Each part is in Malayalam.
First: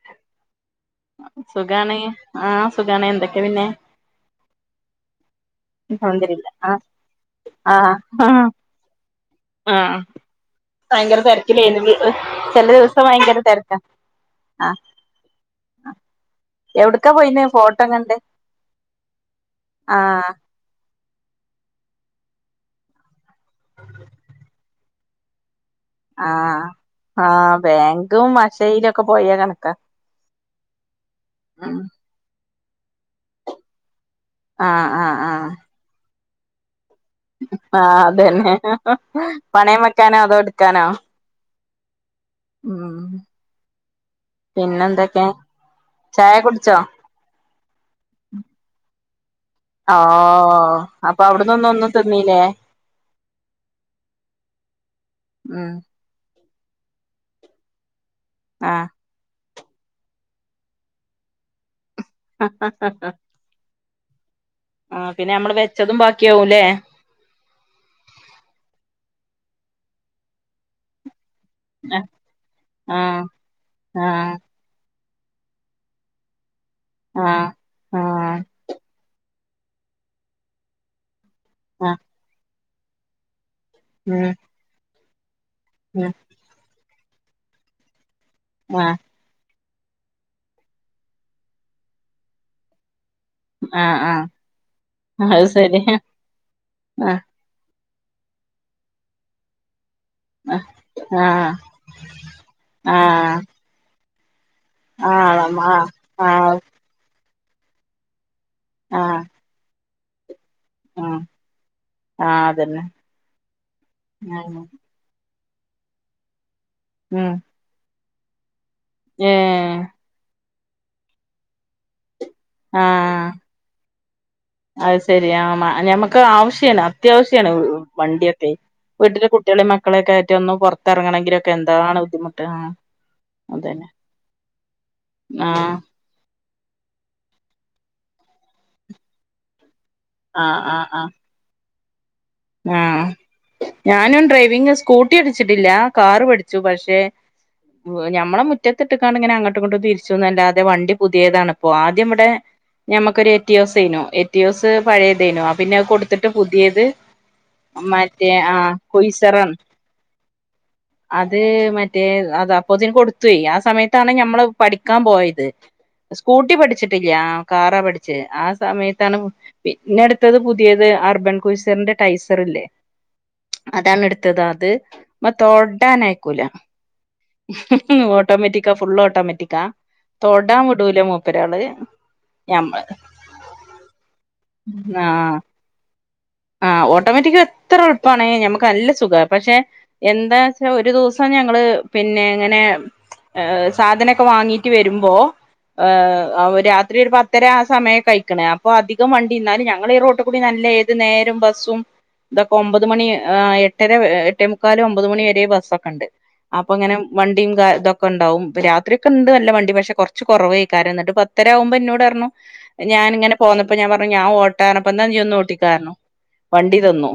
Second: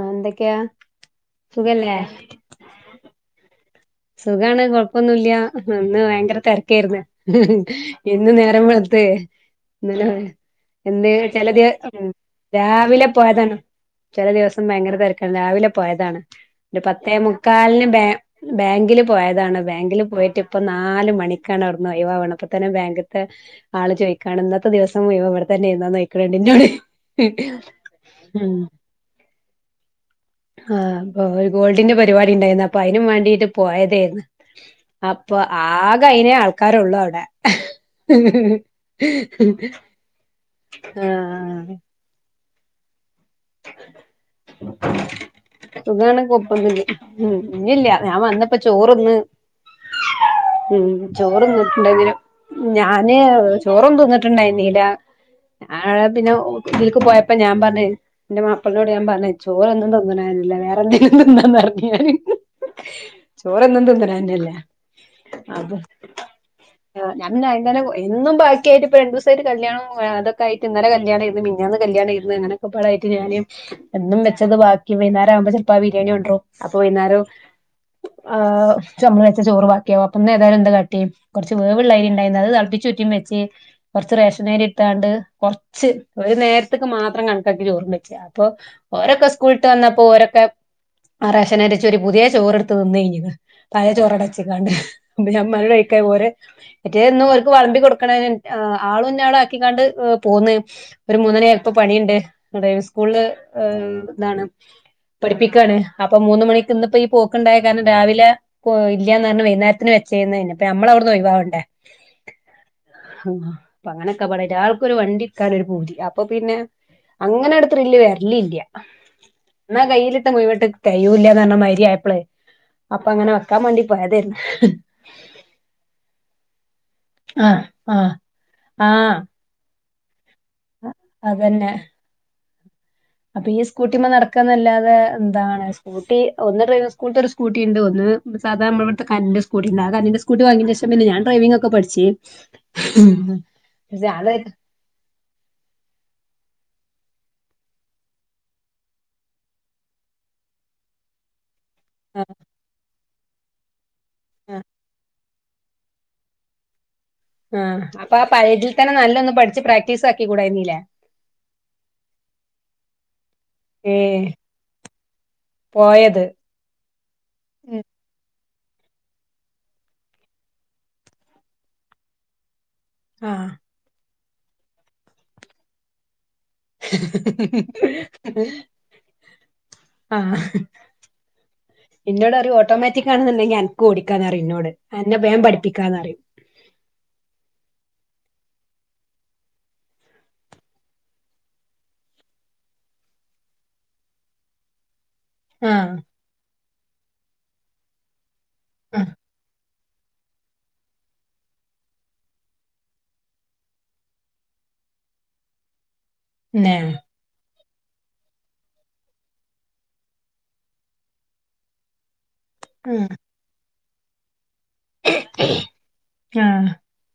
ആ എന്തൊക്കെയാ സുഖല്ലേ സുഖാണ് ആഹ സുഖണ എന്തൊക്കെ പിന്നെ സുഖണ് കോഴ കൊഴപ്പോന്നുംല്ല്യ ഇന്ന് ഭയങ്കര അൽഹംദുലില്ല ആഹ് തിരക്കായിരുന്നു ആഹ് ഇന്ന് ആഹ് നേരം വളത്ത് ആഹ് ഇല്ല എന്ത് ഭയങ്കര ചില ദ തിരക്കിലേനു ചില ദിവസം രാവിലെ ഭയങ്കര പോയതണ് തിരക്കാ ചില ദിവസം ആഹ് ഭയങ്കര തിരക്കാണ് രാവിലെ പോയതാണ് എവിടക്കാ പത്തേ പോയിന് ഫോട്ടോ മുക്കാലിന് ബാ കണ്ട് ബാങ്കില് പോയതാണ് ബാങ്കില് ആഹ് പോയിട്ട് ഇപ്പൊ നാല മണിക്കാണ് അവിടുന്ന് ഒഴിവാവ്ണ്ത് ഇപ്പത്തന്നെ ബാങ്കത്തെ ആള് ചോദിക്കാണ് ഇന്നത്തെ ദിവസ മയുവനും ഇവിടെ തന്നെ ഇന്ന് ആഹ ആഹ ബാങ്കും അക്ഷയിലൊക്കെ പോയാ കണക്കാ ആഹ് അപ്പൊ ഒരു ഉം ഗോൾഡിന്റെ പരിപാടി ഉണ്ടായിരുന്നു അപ്പൊ അയിന് വേണ്ടിട്ട് പോയതായിരുന്നു ആ്ഹ് ആഹ ആഹ അപ്പൊ ആക അയ്നേ ആൾക്കാരള്ളൂ അവിടെ ആഹ അതന്നെ പണയം വെക്കാനോ അതോ ടുക്കാനോ ആഹ് ഉം പിന്നെ എന്തൊക്കെ സുഖാണ് ചായ കുടിച്ചോ കൊഴപ്പൊന്നുല്ല ഉം ഇന്നില്ല ഞാൻ വന്നപ്പോ ചോറു തിന്ന് ആ അപ്പൊ അവിടെന്ന് ഒന്ന് ഒന്നും ചോറ്ന്നിട്ടുണ്ടെങ്കിലും തിന്നീല്ലേ ഞാന് ചോറും തിന്നിട്ടുണ്ടായില്ല ഉം ആ പിന്നെ ഇതിലേക്ക് പോയപ്പോ ഞാൻ പറഞ്ഞ് എന്റെ ആഹ് മാപ്പിളിനോട് ഞാൻ പറഞ്ഞേ ചോറൊന്നും തിന്നുന്നതല്ലേ വേറെ എന്തെങ്കിലും തിന്നാന്ന് പറഞ്ഞു ഞാന് [unintelligible] ചോറൊന്നും തിനന്ന്ണല്ലേ ആ പിന്നെ നമ്മൾ വെച്ചതും ബാക്കിയാവുല്ലേ ആ ഞാ അ ഇന്നെ എന്നും ബാക്കിയിട്ട് ഇപ്പ രണ്ട്സയിട്ട് കല്യാണം അതൊക്കെയിട്ട് ഇന്നലെ കല്യാണം ഇത് മി ഞാന്ന് കല്യാണെയിരുന്നു ഇരുന്നുങ്ങനൊക്കൊപ്പാടയിട്ട് ഞാൻ ആഹ് ഞാനു എന്നും ആഹ് വെച്ചത് ബാക്കി വൈകുന്നേരം ആവുമ്പോൾ ഇപ്പോ ബിരിയാണിണ്ടരും അപ്പൊ വൈന്നേരം ആഹ് ആഹ് ചമ്മ വെച്ച ചോറ്വാക്കിയാവോ അപ്പൊന്ന് ഏതായാലും എന്താ കട്ടി കുറച്ച് വേവുള്ള ആഹ് അരി ഉണ്ടായിരുന്നു അത് തിളപ്പിച്ചുറ്റും വെച്ച് കുറച്ച് റേഷനകരി ഇട്ടാണ്ട് കു ഉം ഉം ഒരു നേരത്തേക്ക് മാത്രം കണക്കാക്കി ചോറ് വെച്ച് അപ്പൊ ആഹ് ഓരോക്കെ സ്കൂൾ വിട്ട് വന്നപ്പോൾ ഓരൊക്കെ റേഷൻ അരി അരച്ച ഒരു പുതിയ ചോറെടുത്ത് തിന്ന കഴിഞ്ഞകണ് പഴയ ആഹ് ചോറടച്ചിക്കാണ്ട് ആഹ് അത് നമ്മൾ ഒരു ശരി കഴിക്ക പോര് മറ്റേതും ആഹ് വിളമ്പി കൊടുക്കുന്ന നേരം ആളുന്ന ആളും ആക്കിക്കാണ്ട് പോന്ന് ആഹ് ഒരു മൂന്നര ആഹ് ആയപ്പോ പണിയുണ്ട് അതേ സ്കൂളിൽ ആഹ് ഹ ഇതാണ് ആഹ് പഠിപ്പിക്കയാണ് അപ്പൊ മൂന്ന ആഹ് മണിക്ക് ഇന്നിപ്പോ പോക്ക് ഉണ്ടായ കാരണം രാവിലെ ആഹ് ഇല്ലെന്ന് പറഞ്ഞ വൈകുന്നേരത്തിന് വെ ചെയ്യുന്നതിന്നെ ഇപ്പ നമ്മൾ അവിടുന്ന് ഒഴിവാവണ്ടേ ആ അതന്നെ ആ അപ്പൊ അങ്ങനൊക്കെള ഒരാൾക്കൊരു വണ്ടി ഒരു പൂതി അപ്പൊ പിന്നെ ഉം അങ്ങനൊരു ത്രില്ല് വരൽ ഇല്ല ഏഹ് എന്നാ കയ്യിലിട്ട മുവിട്ട് തൈയൂല്ലന്ന് പറഞ്ഞാൽ മരിയപ്പളേ അപ്പ ആഹ് അങ്ങനെ വെയ്ക്കാൻ വേണ്ടി പോയതെരുന്ന അത് ശരി ആമ ഞമ്മൾക്ക് ആവശ്യണ് അത്യാവശ്യാണ് ആഹ് ആഹ് വണ്ടിയൊക്കെ ആഹ് വീട്ടിലെ കുട്ടിളെ മക്കളൊക്കെ ആയിട്ട് ഒന്ന് പുറത്തിറങ്ങണങ്കിൽ ഒക്കെ അതന്നെ എന്താണ് ബുദ്ധിമുട്ട് അപ്പൊ ഈ അതന്നെ സ്കൂട്ടിമ്മേ നടക്കന്ന അല്ലാതെ എന്താണ് ആഹ് സ്കു ട്ടി ഒന്ന് ഡ്രൈവിങ്ങ് സ്കൂൾട്ടെ ഒരു സ്കൂട്ടി ഇണ്ട് ഒന്ന് സാധാ നമ്മുടെ ഇവിടുത്തെ കറന്റ് സ്കൂട്ടി ഉണ്ട് ആ കറൻ്റിന്റെ സ്കൂട്ടി ആഹ് ആഹ് വാങ്ങേനെഷം പിന്നെ ആഹ് ഞാൻ ഡ്രൈവിങ് ഒക്കെ പഠിച്ച് ആഹ് ഉം. പക്ഷേ ഞാനും അത് ഡ്രൈവിങ് സ്കൂട്ടി പടിച്ചിട്ടില്ല കാറ് പഠിച്ചു പക്ഷെ ഞമ്മടെ മുറ്റത്ത് ഇട്ടക്കട്ങ്ങനെ അങ്ങോട്ടും ഇങ്ങോട്ട് തിരിച്ചൊന്നും അല്ലാതെ വണ്ടി പുതിയതാന്ന് അപ്പൊ ആദ്യം ആ ഇവിടെ ഞമ്മക്കൊര് എറ്റിയൊസ്നൊ ആ എറ്റിയോസ് പഴയ ദേനോ ആ പിന്നെ അത് കൊടുത്തിട്ട് പുതിയത് ആഹ് അപ്പാ മറ്റേ ആ പഴേതിൽ തന്നെ നല്ലൊന്ന് കുയ്സറാണ് പഠിച്ച് പ്രാക്ടീസ് ആക്കി കൂടായിരുന്നീലേ അത് മറ്റേ അത് അപ്പൊതിന് കൊടുത്തോയ് ആ ഏ സമയത്താണ് ഞമ്മൾ പഠിക്കാ പോയത് പോയത് സ്കൂട്ടി പഠിച്ചി ട്ടില്ല്യ ആ കാറാ ഉം. പഠിച്ചേ ആ സമയത്താണ് പി പിന്നെ അടുത്തത് പുതിയത് അർബൻ കുസറിന്റെ ടൈസറെല്ലേ ആ അതാണ് എടുത്തത് അത് മേ തൊടാനായിക്കൂല ഓട്ടോമെറ്റിക്കാ ഫുൾ ഓട്ടോമെറ്റിക്കാ ആ തൊടാ വിടൂല മൂപ്പരാള് എന്നോട് പറയു ഞമ്മ ഓട്ടോമാറ്റിക്കാണെന്നുണ്ടെങ്കി ആനക്ക് ഓടിക്കാന് അറിയു എന്നോട് എന്നെ ബേം പഠപ്പിക്കാന്ന് പറയും. ആ ഓട്ടോമാറ്റിക്ക് എത്ര എളുപ്പണേ നമുക്ക് നല്ല സുഖാ പക്ഷെ എന്താച്ചാ ഒരു ദിവസം ഞങ്ങൾ പിന്നെ ഇങ്ങനെ സാധനൊക്കെ വാങ്ങീട്ട് വരുമ്പോ ആ ഏഹ് അവരാത്രി ഒരു പത്തര ആ സമയം കഴിക്കണേ അപ്പൊ ആ. അധികം വണ്ടി എന്നാലും ഞ ഞങ്ങൾ ഈ റോട്ട് കൂടി നല്ല ഏത് നേരും ബസ്സും ഇതൊക്കെ ഒമ്പത് മണി ഏഹ് എട്ടര ഏഹ് എട്ടേ മുക്കാൽ ഒമ്പത് മണി വരെ ബസ് ഒക്കെ ഉണ്ട് അപ്പൊ ന്നെ. ഇങ്ങനെ വണ്ടിം കാ ഇതൊക്കെ ഒണ്ടാവും രാത്രി ഒക്കെ ഉണ്ട് നല്ല വണ്ടി പക്ഷെ കുറച്ച് കുറവായ്ക്കാരം എന്നിട്ട് പത്തര ആമ്പോ എന്നോട് പറഞ്ഞു ഞാന് ഇങ്ങനെ പോന്നപ്പോ ഞാൻ പറഞ്ഞു ഞാൻ ഓട്ടാ പറഞ്ഞപ്പോ എന്നാ നീ ഒന്ന്ഓട്ടി കർ ആ വണ്ടി നിന്നു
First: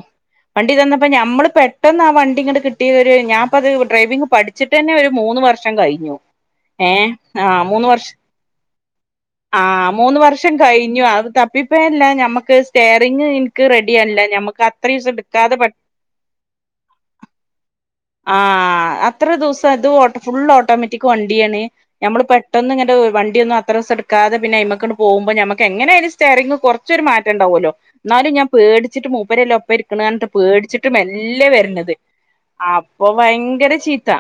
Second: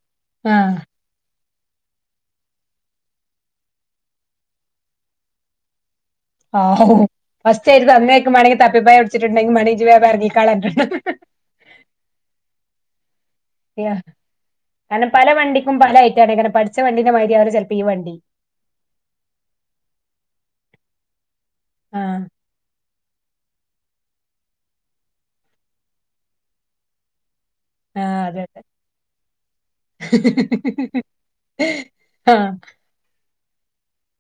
ആ ആ വണ്ടി തന്നപ്പോ ഞമ്മള് പെ പെട്ടന്നാ വണ്ടി ഇങ്ങട് കിട്ടി ഒരു ഞാപ്പ അത് ഡ്രൈവിംഗ് പഠിച്ചിട്ട്ന്നെ ഒരു മൂന്ന് വർഷം കഴിഞ്ഞു ആഹ് ഏഹ് ആഹ് ഫസ്റ്റ് ആയിട്ട് മൂന്ന് വർഷ് തന്നേക്കും മാണെങ്കി തപ്പിപ്പായ പിടിച്ചിട്ടുണ്ടെങ്കി മാണെങ്കി ഇജ്ജ് ആഹ് വേം മൂന്ന് എറങ്ങിക്കാളാ വർഷം കഴിഞ്ഞു അ തിപ്പഎല്ല ഞമുക്ക് സ്റ്റെയറിങ് എനിക്ക് റെഡി ആല്ല ഞമുക്ക് അത്ര ഉസം എടുക്കാതെ പ പലായിട്ടാണ്ങ്ങനെ പഠി ച്ച വണ്ടീന്റെ മാരി ആവും ചിലപ്പോ ഈ വണ്ടി ആഹ് അത്ര ദിസം ഇത് ഓട്ട ഫുൾ ഓട്ടോമാറ്റിക് വണ്ടിയാണെ ആഹ് ഞമ്മള് പെട്ടെന്ന് ഇങ്ങട് വണ്ടി ഒന്നും അത്ര ഉസം എടു ക്കാതെ പിന്നെ ആയിമേക്കാടു പോമ്പോ ഞമ്മക്കെ എങ്ങനെ ആയാലും സ്റ്റൈറിങ് കുറച്ചൊരു മാറ്റണ്ടാവുല്ലോ ആഹ് എന്നാലും അതെ ഞാൻ അതെ പേടിച്ചിട്ട് മൂപ്പരല്ല ഒപ്പം ഇരിക്കണ് അന്ന്ട്ട് പേടിച്ചിട്ട് മെല്ലെ വരണത് ആഹ് അപ്പൊ ഭയങ്കര ചീത്ത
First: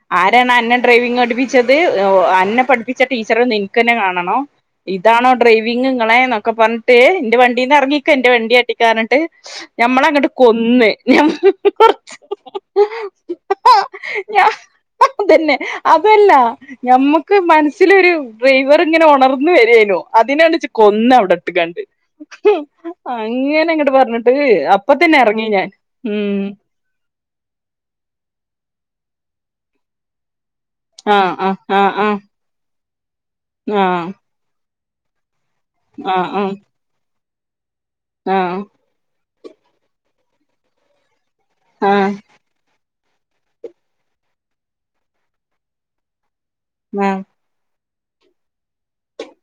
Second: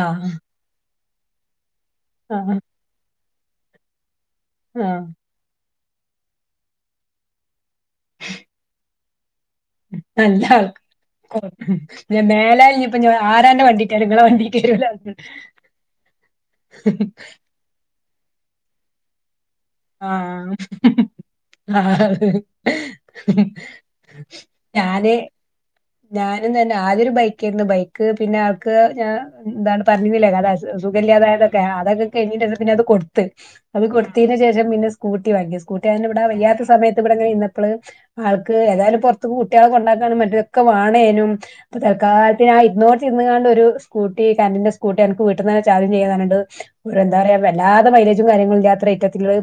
ആഹ് ആരാണ് അന്നെ ഡ്രൈവിങ് പഠപ്പിച്ചത് ആഹ് അന്നെ പഠിപ്പി ച്ച ടീച്ചറൊന്ന് നിനക്കെന്നെ കാണണോ ആഹ് ഇതാണോ ഡ്രൈ വിംഗ് ഇങ്ങളെ ന്നൊക്കെ പറഞ്ഞിട്ട് എന്റെ വണ്ടീന്ന് എറങ്ങിക്കെ എന്റെ വണ്ടി കാട്ടിക്കാ പറഞ്ഞിട്ട് ഞമ്മളെ അങ്ങട് നല്ല ആൾക്കാ കൊന്ന് ഞാ പാട ഞാൻ മേലാൽ ഇഞ്ഞിപ്പോ ഞാൻ ആരാന്റെ വണ്ടിട്ടേലും ഇങ്ങളെ ഞാ വണ്ടിക്കേരൂല അതന്നെ അതല്ല ഞമ്മക്ക് മനസ്സിലൊരു ഡ്രൈവർ ഇങ്ങനെ ഒണർന്ന് വരായ്നു അതിനാണ് ആഹ് ഇജ് കൊന്ന അവിടെ ഇട്ടുകാണ്ട് ആഹ് അങ്ങന അങ്ങട് പറഞ്ഞിട്ട് അപ്പൊ ഞാന് തന്നെ എറങ്ങി ഞാൻ ഉം ഞാനും തന്നെ ആദ്യൊരു ബൈക്കെയിരുന്നു ബൈക്ക് പിന്നെ ആൾക്ക് ഞാൻ ന്താണ് പറഞ്ഞിനില്ലേ കഥ സുഖല്ല്യാതായതൊക്കെ, ആഹ്. അതൊക്കെ കഴിഞ്ഞിട്ട് അത് പിന്നെ അത് കൊടുത്ത്. ആഹ് അത് ആഹ് കൊടുത്തീന്റെ ശേഷം പിന്നെ സ്കൂട്ടി വാങ്ങി. സ്കൂട്ടി വാങ്ങ [unintelligible] ഇവിടെ ആഹ് ആഹ് വയ്യാത്ത സമയത്ത് ഇബടെങ്ങനെ ഇരുന്നപ്പള് ആൾക്ക് ആഹ് ഏതായാലും പൊർ കുട്ട്യാളെ കൊണ്ടാക്കാനും മറ്റേനൊക്കെ വാണേനും. ഇപ്പൊ ആഹ് തൽകാല പിന്നെ ആ ഇരുന്നോട്ത്തിര്ന്ന്കാണ്ട് ഒരു സ്കൂട്ടീ കറന്റിന്റെ സ്കൂട്ടി അൻക്ക് വീട്ട്ന്നെന്നെ ചാർജും ചെയ്യാ പർഞ്ഞാണ്ട് എന്താ ആഹ് പറയാ വല്ലാതെ മൈലേജും കാര്യങ്ങളല്ലാത്ര ഐറ്റത്ത്ള്ള്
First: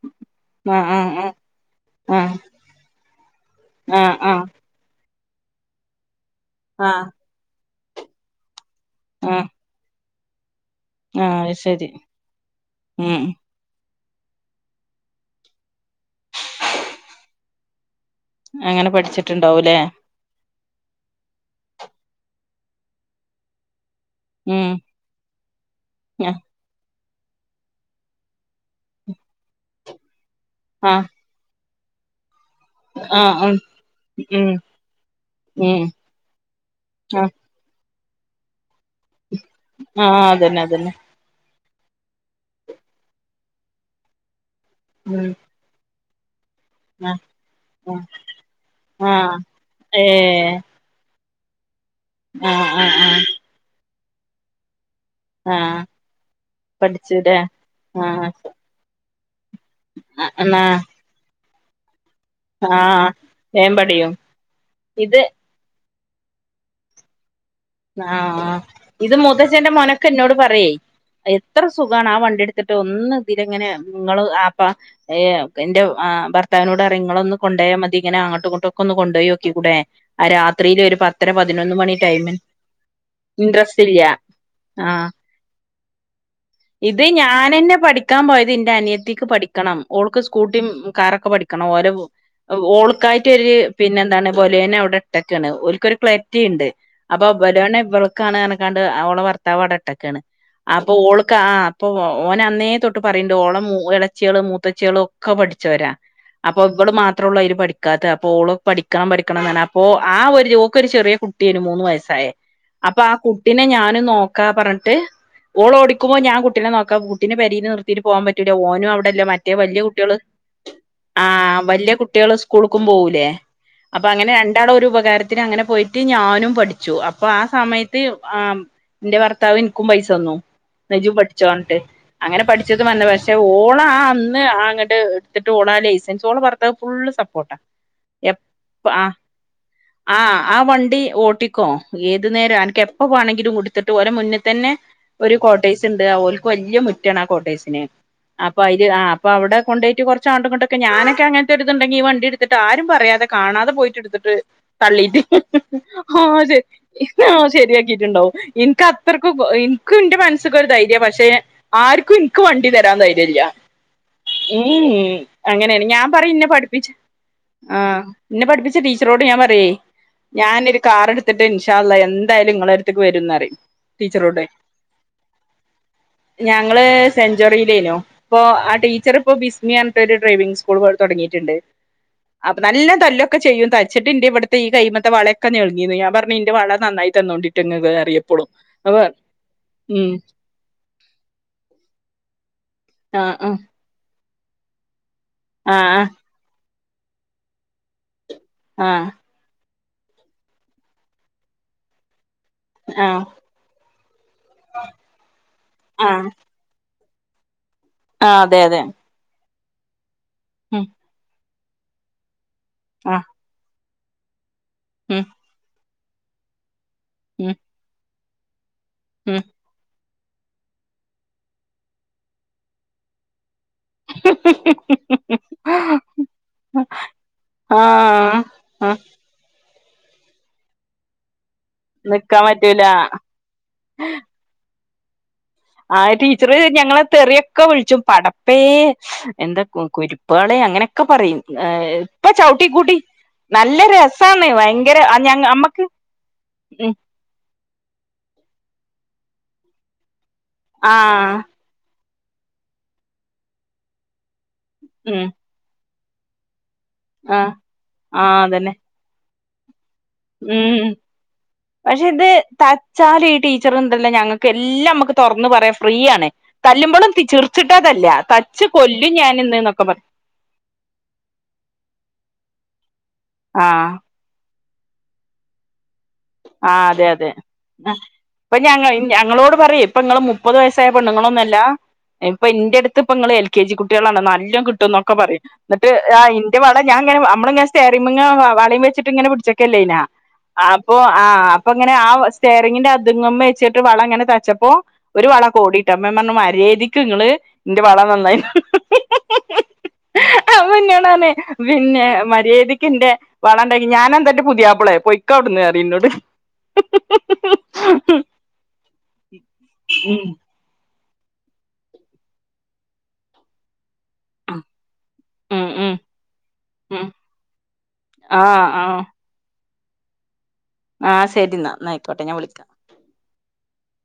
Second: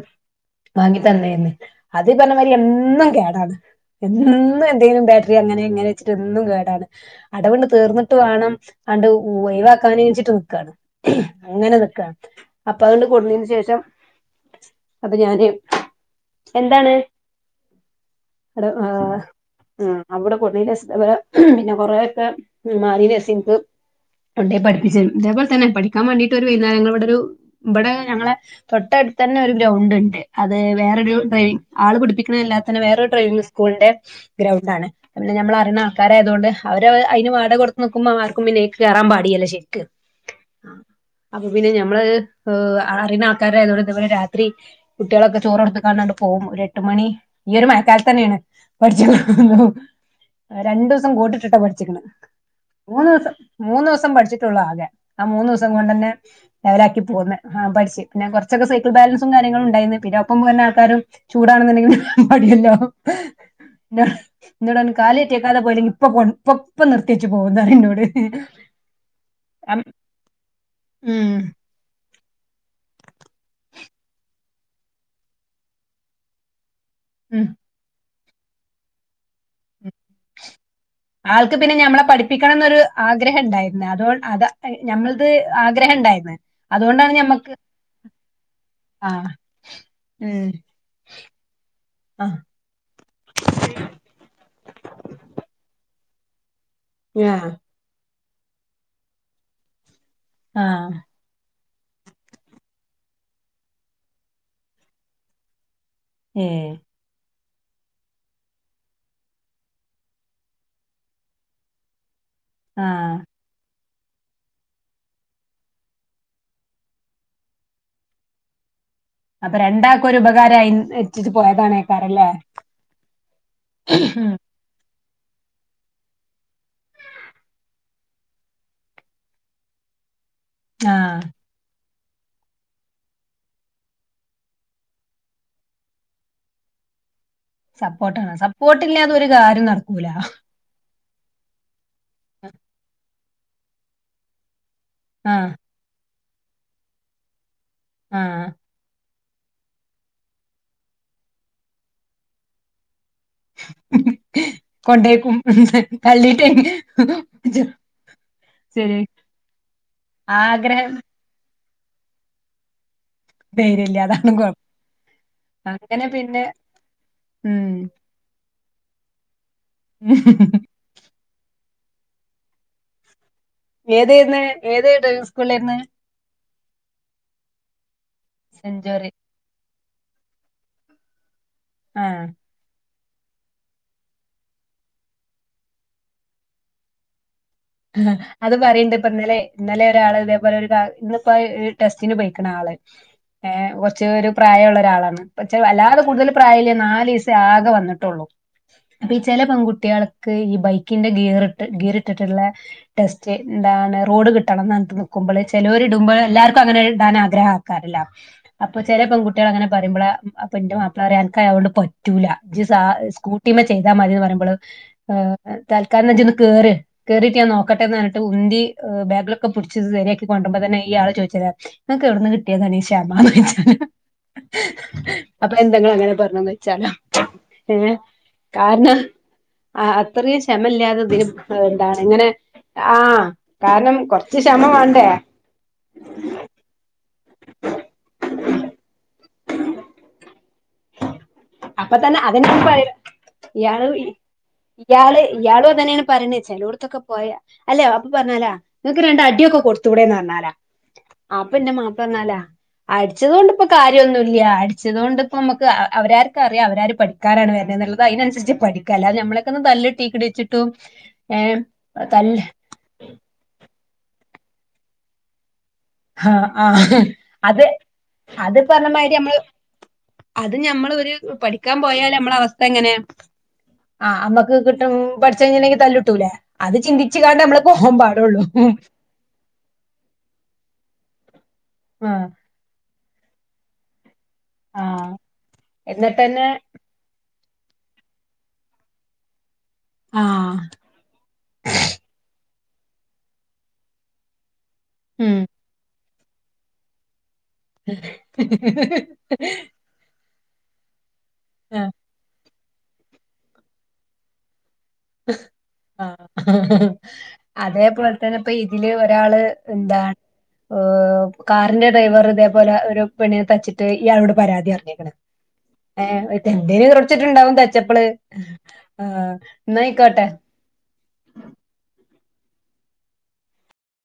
വാങ്ങി ആഹ് ആഹ് തന്നേന്ന്. അതീ ആഹ് പർഞ്ഞ മാതിരി എന്നും കേടാണ്. ആഹ് ആഹ് എന്നും എന്തേലും ബേ തി അങ്ങനേ ഇങ്ങനേച്ച്ട്ട് എന്നും കേടാണ്. ആഹ് അടവ്ണ് തീർന്ന്ട്ട് വാണം ആണ്ട്‌ ആഹ് ഒഴിവാക്കാനേച്ച്ട്ട് നിക്കാണ്. ആഹ് അത് അങ്ങനെ ശരി നിക്കാണ്. അപ്പൊ അത്ങ്ങട് ഉം കൊട്ന്നീന് ശേഷം അത് ഞാന്. എന്താണ്? അട് അങ്ങനെ ആഹ് പഠിച്ചിട്ടുണ്ടാവൂലേ ആഹ് അവ്ടെ [unintelligible] പിന്നെ കൊറേക്കെ മാറിനേഷം ഇൻക്ക് പണ്ടേ ഉം പഠ്പ്പിച്ച്. [unintelligible] ത്തെന്നെ. പഠിക്കാൻ മാണ്ടീട്ട് ഒരു വൈകുന്നേരങ്ങള് ഇവ ടൊരു ഇബടെ ഞങ്ങളെ തൊട്ടട്ത്തെന്നെ ഒരു ഗ്രൗണ്ട്ണ്ട്. അതേ ആഹ് വേറൊരു ഡ്രൈവിംഗ് ആള് പുട്പ്പിക്കണല്ലാ [unintelligible] ന് വേറൊരു ആഹ് ഡ്രൈവിംഗ് ഉം സ്കൂളിന്റെ ഉം ഗ്രൗണ്ടാണ്. ഞമ്മള റിണ ഉം ആൾക്കാരായതോണ്ട്, അവര് അയ്ന് ആഹ് വാടകൊടുത്ത് നിക്കുമ്പൊ ആർക്കും പിന്നെ കേറാം പാടിയല്ല ശെരിക്ക്. ആഹ് അതന്നെ അതന്നെ അപ്പൊ പിന്നെ ഞമ്മള് ഏഹ് അറിണ ആൾക്കാരായതോണ്ട് ഇതേപോലെ രാത്രി ഉം കുട്ട്യാളൊക്കെ ചോറൊട്ത്ത് കാണ്ടാണ്ട് പോകും. ഒരു എട്ട് മണി ആഹ് ഈ ഒരു മഴക്കാലത്തെന്നേണ്. പഠ്ച്ചൂ ആഹ് [unintelligible] ഏഹ് രണ്ടൂസം കോട്ട്ട്ട് ട്ടാ പഠ്ച്ച്ക്ക്ണ്. ആഹ് ആഹ് ആഹ് മൂന്നൂസം മൂന്നൂസം പഠ്ച്ച്ട്ടൊള്ളാകെ. ആ മൂന്നുസം ആഹ് കൊണ്ടെന്നെ ലെവലാക്കി പോന്ന്, പഠിച്ചുല്ലേ ആഹ് പഠ്ച്ച്. പിന്നെ ആഹ് കൊർച്ചൊക്കെ സൈക്കിൾ ബാലൻസും കാര്യങ്ങളും ണ്ടായ്ന്ന്. പിന്നെ ഒപ്പം പോര്നെ ആൾക്കാരും ചൂടാണെന്നുണ്ടെങ്കി മടിയല്ലോ. ആഹ് വേം ഇന്നോ പഠിയും ഇന്നോടർഞ്ഞ് ഇത് കാല് കേറ്റ്യെക്കാതെ പോര്, ഇപ്പൊ പോണ് ഇപ്പൊ ഇപ്പം നിർത്ത്യെച്ചു പോവുന്നറീണ്ട്. ആഹ്. ഇത് മൂത്തച്ചൻ്റെ മോനൊക്ക ഇന്നോട് പറയേയ് ഉം, എത്ര സുഖാണ് ആ വണ്ട്യെട്ത്ത്ട്ട് ഒന്ന്തിലെങ്ങനെ ഇങ്ങള് ആപ്പ ഏ എന്റെ ആ ഭർ ത്താവ്നോടറിം ഇങ്ങളൊന്ന് ഉം, കൊണ്ടോയാ മതി. ഇങ്ങനെ അങ്ങട്ടു ഇങ്ങട്ടൊക്കൊന്ന് കൊണ്ടോയോക്കിക്കൂടെ. ഉം. ആ രാത്രീല് ഒരു പ- ആൾക്ക് പിന്നെ ഞമ്മളെ പഠിപ്പിക്കണംന്നൊര് ഇൻട്രസ്റ്റ് ആഗ്രഹണ്ടായിര്ന്ന്. ഇല്ല അതോ അത് ആഹ് ഞമ്മൾത് ആഗ്രഹണ്ടായ്ര്ന്ന്. ഇത് ഞാനെന്നെ പഠിക്കാൻ പോയത്. ഇന്റെ ആ അനിയത്തിക്ക് പഠിക്കണം. ഓൾക്ക് ഉം, സ്കൂട്ടിം കാറൊക്കെ പഠി ക്കണം. ഓലെ ആ ഓൾക്കായിട്ടൊര് പിന്നെന്താണ്, ബൊലേനൊ അവ്ടെട്ടക്കാണ്. ഓൽക്കൊര് പ്ലെ റ്റീണ്ട്. അപ്പൊ ബൊലോണെ ഇവൾക്കാണ് പർക്കഞ്ഞ്ക്കാണ്ട് ഓളെ ഭർത്താവൗടെട്ടക്കാണ്. ആ അപ്പൊ ഓള് ക്ക ആഹ്, അപ്പൊ ഓനന്നേ തൊട്ട് പറയ്ണ്ട് ഓളെ മു ഏളച്ച്യള്, മൂത്തച്ച്യാള് ഒക്കെ പഠിച്ചോരാ. ഏ അപ്പൊ ബള് മാത്രൊള്ളു അയ്ല് പഠി ക്കാത്തെ. അപ്പൊ ഓള് പഠിക്കണം പഠിക്കണം പർഞ്ഞ്, അപ്പൊ ആ ഒര് ഓക്കൊര് ചെറ്യേ കുട്ട്യേന് മൂന്ന് വയസ്സായെ. അപ്പാ ആ കുട്ടിനെ ഞാനും നോക്കാ പർഞ്ഞ്ട്ട് ഓളോടി ക്കുമോ ഞാൻ കുട്ടിനെ നോക്കാ. കുട്ടിനെ പെരീല് നിർത്തീട്ട് പോവാൻ പറ്റ് ട്ടിടെ ഓനും ഔടെല്ല, മറ്റേ അപ്പൊ വല്യ രണ്ടാൾക്കും കുട്ട്യള് ഒരു ഉപകാരമായി എത്തിച്ച് ആഹ് വല്യ പോയതാണേക്കാരല്ലേ കുട്ട്യള് സ്കൂൾക്കും പോകൂലേ അപ്പങ്ങനെ രൺ ണ്ടാളു ഒരു ഉപകാരത്തിന് അങ്ങനെ പോയിട്ട് ഞാനും പഠിച്ചു. അപ്പൊ ആ സമയത്ത് ആഹ് ഇന്റെ ഭർത്താവ് ഇൻക്കും പൈസന്നു, ആ ന്ന ജും പഠ്ച്ചോ പർഞ്ഞ്ട്ട്. അങ്ങനെ പഠിച്ചതും മർന്നു. പക്ഷെ ഓളാ അന്ന് ആങ്ങട്ട് ഇട്ത്താട്ട് ഓളാ ലൈസൻസ് ഓള് പർ ർത്താവ് ഫുള്ള് സപ്പോർട്ടാ. സപ്പോർട്ടാണ് എപ്പ ആഹ് സപ്പോർട്ടില്ലാതൊ ഒരു കാര്യം നടക്കൂല. ആഹ് ആ വണ്ടി ഓട്ടിക്കോ ഏതു നേര അൻക്ക് എപ്പോ വാണങ്കിലും ഉ‌ട്ത്തിട്ട് ഓലേ മുന്ന് തന്നെ ആഹ്. കോട്ടേയ്സ്ണ്ട് ഓൽക്ക് വല്ല്യ മുറ്റാണ് ആ കോട്ടേയ്സിന് ആ അപ്പൊ അയ് ആഹ് അപ്പൊ അവടെ കൊണ്ടൊയിറ്റ് കൊർച് അങ്ങട്ടും ഇങ്ങട്ടൊക്കേ ഞാനൊക്കെ അങ്ങൻത്തെ ഒരുരിത്ണ്ടേങ്കി വണ്ടി ഇട്ത്തിട്ട് ആരും പറയാതെ കാണാതെ പോയിറ്റ്ട്ത്ത്ട്ട് തള്ളീറ്റ് കൊണ്ടേക്കും ആഹ് തള്ളിട്ടേ ശരി. ശരിയാക്കീറ്റ്ണ്ടാവും ഇൻക്ക് ശരി അത്രയ്ക്കും പ്പൊ ഇൻക്കും ന്റെ വ ആഗ്രഹം പക്ഷെ ആര്ക്കും ഇൻക്ക് വണ്ടി തരാം ദൈ ല്ല്യാ ധൈര്യമില്ല അതാണ് കുഴപ്പം ഉം അങ്ങനേണ് അങ്ങനെ ഞാം പറയും പിന്നെ ഇന്നെ പഠിപ്പിച്ച് ഉം ആഹ്, ന്നെ പഠിപ്പിച്ച ടീച്ചറോട് ഞാം പറയുയ് ഞാനൊര് കാറടുത്തിട്ട് ഇൻഷാ അല്ലാഹ് എന്തായാലും ഇങ്ങളര്ത്ത്ക്ക് വരുംന്നറിം. ഏതെര്ന്ന് ഏത് ഡ്രൈവിം സ്കൂൾലേര്ന്ന്? ഞങ്ങള് സെഞ്ചോറീലേനൂ ഇപ്പൊ ആ സെഞ്ചുറി ടീച്ചറ് ഇപ്പോ ബിസ് ഇഞ്ഞി അൻത്തെ ഒരു ഡ്രൈവിംഗ് സ്കൂൾ പോലെ തൊടങ്ങീറ്റ്ണ്ട്. ആഹ്. അപ്പൊ നല്ല തല്ലൊക്കെ ചെയ്യും തച്ചിട്ട്ന്റെ ഇവടത്തെ ഈ കൈയ്യ്മ്മത്തെ വളക്കെ ഞേൾങ്ങീന്നു ഞാൻ പർഞ്ഞു ഇന്റെ വള നന്നായി തന്നോണ്ടി. റ്റങ്ങാ അറിയപ്പെളും അത് പറയണ്ട് അതെ. ഇപ്പൊ ഇന്നലെ ഇന്നലെ ഒരാള് ഇതേപോലെ ഒരു ഇന്നിപ്പോ ടെസ്റ്റിന് പോയിക്ക്ണ് ആള് ആഹ് ആഹ് ഏഹ് കൊർച് ഒരു പ്രായള്ള ഒരാളാണ്, പക്ഷെ വല്ലാതെ കൂടുതൽ പ്രായല്ല്യാ നാലീസേ ആകെ വന്ന്ട്ടൊള്ളു. ആഹ്. ചെല പൺകുട്ട്യാൾക്ക് ഈ ബൈക്കിന്റെ ഗീറ്ട്ട് ഗീറ്ട്ട്ട്ട്ള്ള ആഹ് ടെസ്റ്റ് ന്താണ് റോഡ് ക്ട്ടണം ന്നർഞ്ഞ്‌ട്ട് നിക്കുമ്പള് ചെലൊര് ഇടുമ്പോ ആഹ് എല്ലാർ ക്കങ്ങനെ ഇടാൻ ആഗ്രഹാക്കാരല്ലോ ആഹ് അതെ അപ്പൊ അതെ ചെല പെൺകുട്ട്യാള് അങ്ങനെ പറയുംമ്പള് അപ്പൊ ന്റെ ഉം മാപ്പളറിയാ അൻക്ക് ആയൊണ്ട് പറ്റൂല ജ്ജ് സാ ആഹ് സ്കൂട്ടിമ്മ ചെയ്താ മതി പറയുംമ്പള് ഉം താൽക്കാലം ന്നാ ഇജ്ജ്ന്ന് കേറ് കേറീട്ട് ഞാൻ ഉം നോക്കട്ടെ ന്നർഞ്ട്ട് ഉന്തി ഉം ബാക്കിലൊക്കെ പുട് ച്ച് ശരിയാക്കി കൊണ്ടുമ്പോ തന്നെ ഈ ആള് ചോയ്ച്ചതാ ങ്ങക്ക് എവ്ട്ന്ന് കിട്ടിയാതാണീ ക്ഷമാന്ന് ചോയ്ചാ അപ്പൊ എന്തെ ങ്ങള് അങ്ങനെ പർഞൊ ന്നൊയ്ച്ചാലൊ ഏഹ് ആഹ് കാര്ണ ആ ആ അത്രീം ക്ഷമല്ല്യാതെ തിന് എന്താണ് ഇങ്ങനെ നിക്കാൻ പറ്റൂല ആഹ് കാര്ണം കൊർച്ച് ക്ഷമ വാണ്ടേ. ആ ടീച്ചറ് ഞങ്ങളെ തെറിയൊക്കെ വ്ൾച്ചും പടപ്പേ എന്താ കു കുര്പ്പാളെ അങ്ങനെക്കെ പറയും അപ്പൊ തന്നെ ഇപ്പൊ അതന്നെയാണ് പറയ ചൗട്ടിക്കൂട്ടി ഇയാള് ഇയാള് ഇയാളും അമ്മക്ക് അതന്നെണ് പറയുന്നത് ഉം ചെലോട്ത്തൊക്കെ പോയാ അല്ലെ അപ്പൊ പർഞ്ഞാലാ ങ്ങക്ക് രണ്ട് അടിക്കേ കൊട്ത്തൂടെ ന്നർഞ്ഞാലാ ആഹ് അപ്പൊ ന്റെ മാ ന്നാലാ അട്ച്ചതൊണ്ട് ഇപ്പൊ കാര്യന്നുല്ല്യാ അട്ച്ചതൊണ്ട് ഉം ന്നമ്മക്ക് അവരാര്ക്കറിയാ അവരാര് പഠിക്കാനാണ് ആഹ് വര്ണ്ന്ന്ള്ളത് ആഹ് അയ്നൻസര്ച്ച് അതന്നെ പഠിക്കാ അല്ലാതെ ഞമ്മളൊക്കന്ന് തല്ല് ട്ടീക്ക്‌ണീച്ച്ട്ടും ഉം ഏഹ് തല്ല് ച്ചാല് ഈ ടീച്ചറ്ണ്ടല്ലോ ഞങ്ങക്ക് എല്ലാമ്മക്ക് തൊർന്ന് പറയാ ഫ്രീയാണ് ആഹ് ആഹ് തല്ലുമ്പളും അത് ച്ച്ർച്ച്ട്ടാ തല്ല്ആ അത് തച്ച് കൊല്ലും പറഞ്ഞമാതിരി നമ്മള് ഞാന് ന്ന് ന്നൊക്കെ പറ അത് ഞമ്മളൊര് പഠിക്കാം പൊയാല് അമ്മള അവസ്ഥ എങ്ങനെയാ ആഹ് അമ്മക്ക് ക്ട്ടും പട്ച്ചയ്ഞീലങ്കി തല്ല്ട്ടൂലേ അത് ആഹ് അതെ അതെ ചിന്തിച്ച്ങ്ങാണ്ട് ഞമ്മള് ആ പോവാം പാടുള്ളൂ. ഇപ്പൊ ഞങ്ങ ഞങ്ങളോട് പറയും ഇപ്പൊ ങ്ങള് മുപ്പത് വയസ്സായ പെണ്ണ്ങ്ങളൊന്നുല്ലാ ആ ഇപ്പൊ ഇന്റെട് ത്പ്പങ്ങള് എൽ കെ ജി കുട്ട്യാളാണ് ന്നല്ലം ആ ക്ട്ടും ന്നൊക്കെ പറയും ന്ന്ട്ട് ആ എന്നിട്ടന്നെ ഇന്റ വള ഞാൻങ്ങനേ അമ്മള്ങ്ങനെ സ്റ്റെയറിംഗ് മ്മങ്ങനെ വ വളേം വെച്ച്ട്ട് ഇങ്ങനെ പിട്ച്ച്ക്കല്ലേയ്നാ ആ ആ അപ്പ ഇങ്ങനെ ആ സ്റ്റെയറിങ്ങിന്റെ അത്ങ്ങ്മ്മെ വെച്ച്ട്ട് വള ഇങ്ങനെ തച്ചപ്പോ ഒരു ഉം വള കോടിയിട്ടാ അമ്മെമ്മർണു മര്യേദിക്ക് ഇങ്ങള് ഇന്റെ വള നന്നായി അപ്പ ഇന്നോട് പർണേ ആ പിന്നെ മര്യേദിക് പിന്റെ വള ഇണ്ടെങ്ങി ഞാനെന്താ അൻ്റെ പുതിയാപ്പളേ പൊയ്ക്ക അവ്ട്ന്ന് പർഞ്ഞ് ആഹ് അതേപോൽതെന്നെ ഇപ്പ ഇതില് ഒരാള് എന്താണ് ഉം ഹ് കാറിന്റെ ഡ്രൈവറ് ഇതേപോലെ ഒരു പെണ്ണിനെ തച്ചിട്ട് ഇയാളോട് പരാതി പർഞ്ഞ്ക്കണ് ഉം ഉം ഏഹ് എന്തേലും ഉം ഈറപുടിച്ച്ട്ട് ഇണ്ടാവും തച്ചപ്പള് ആ ആ ആഹ് ഇന്നയ്ക്കോട്ടെ ആഹ് ശെരി ഇന്നാ ഇന്ന ഐക്കോട്ടെ ഞാ വിളിക്കാ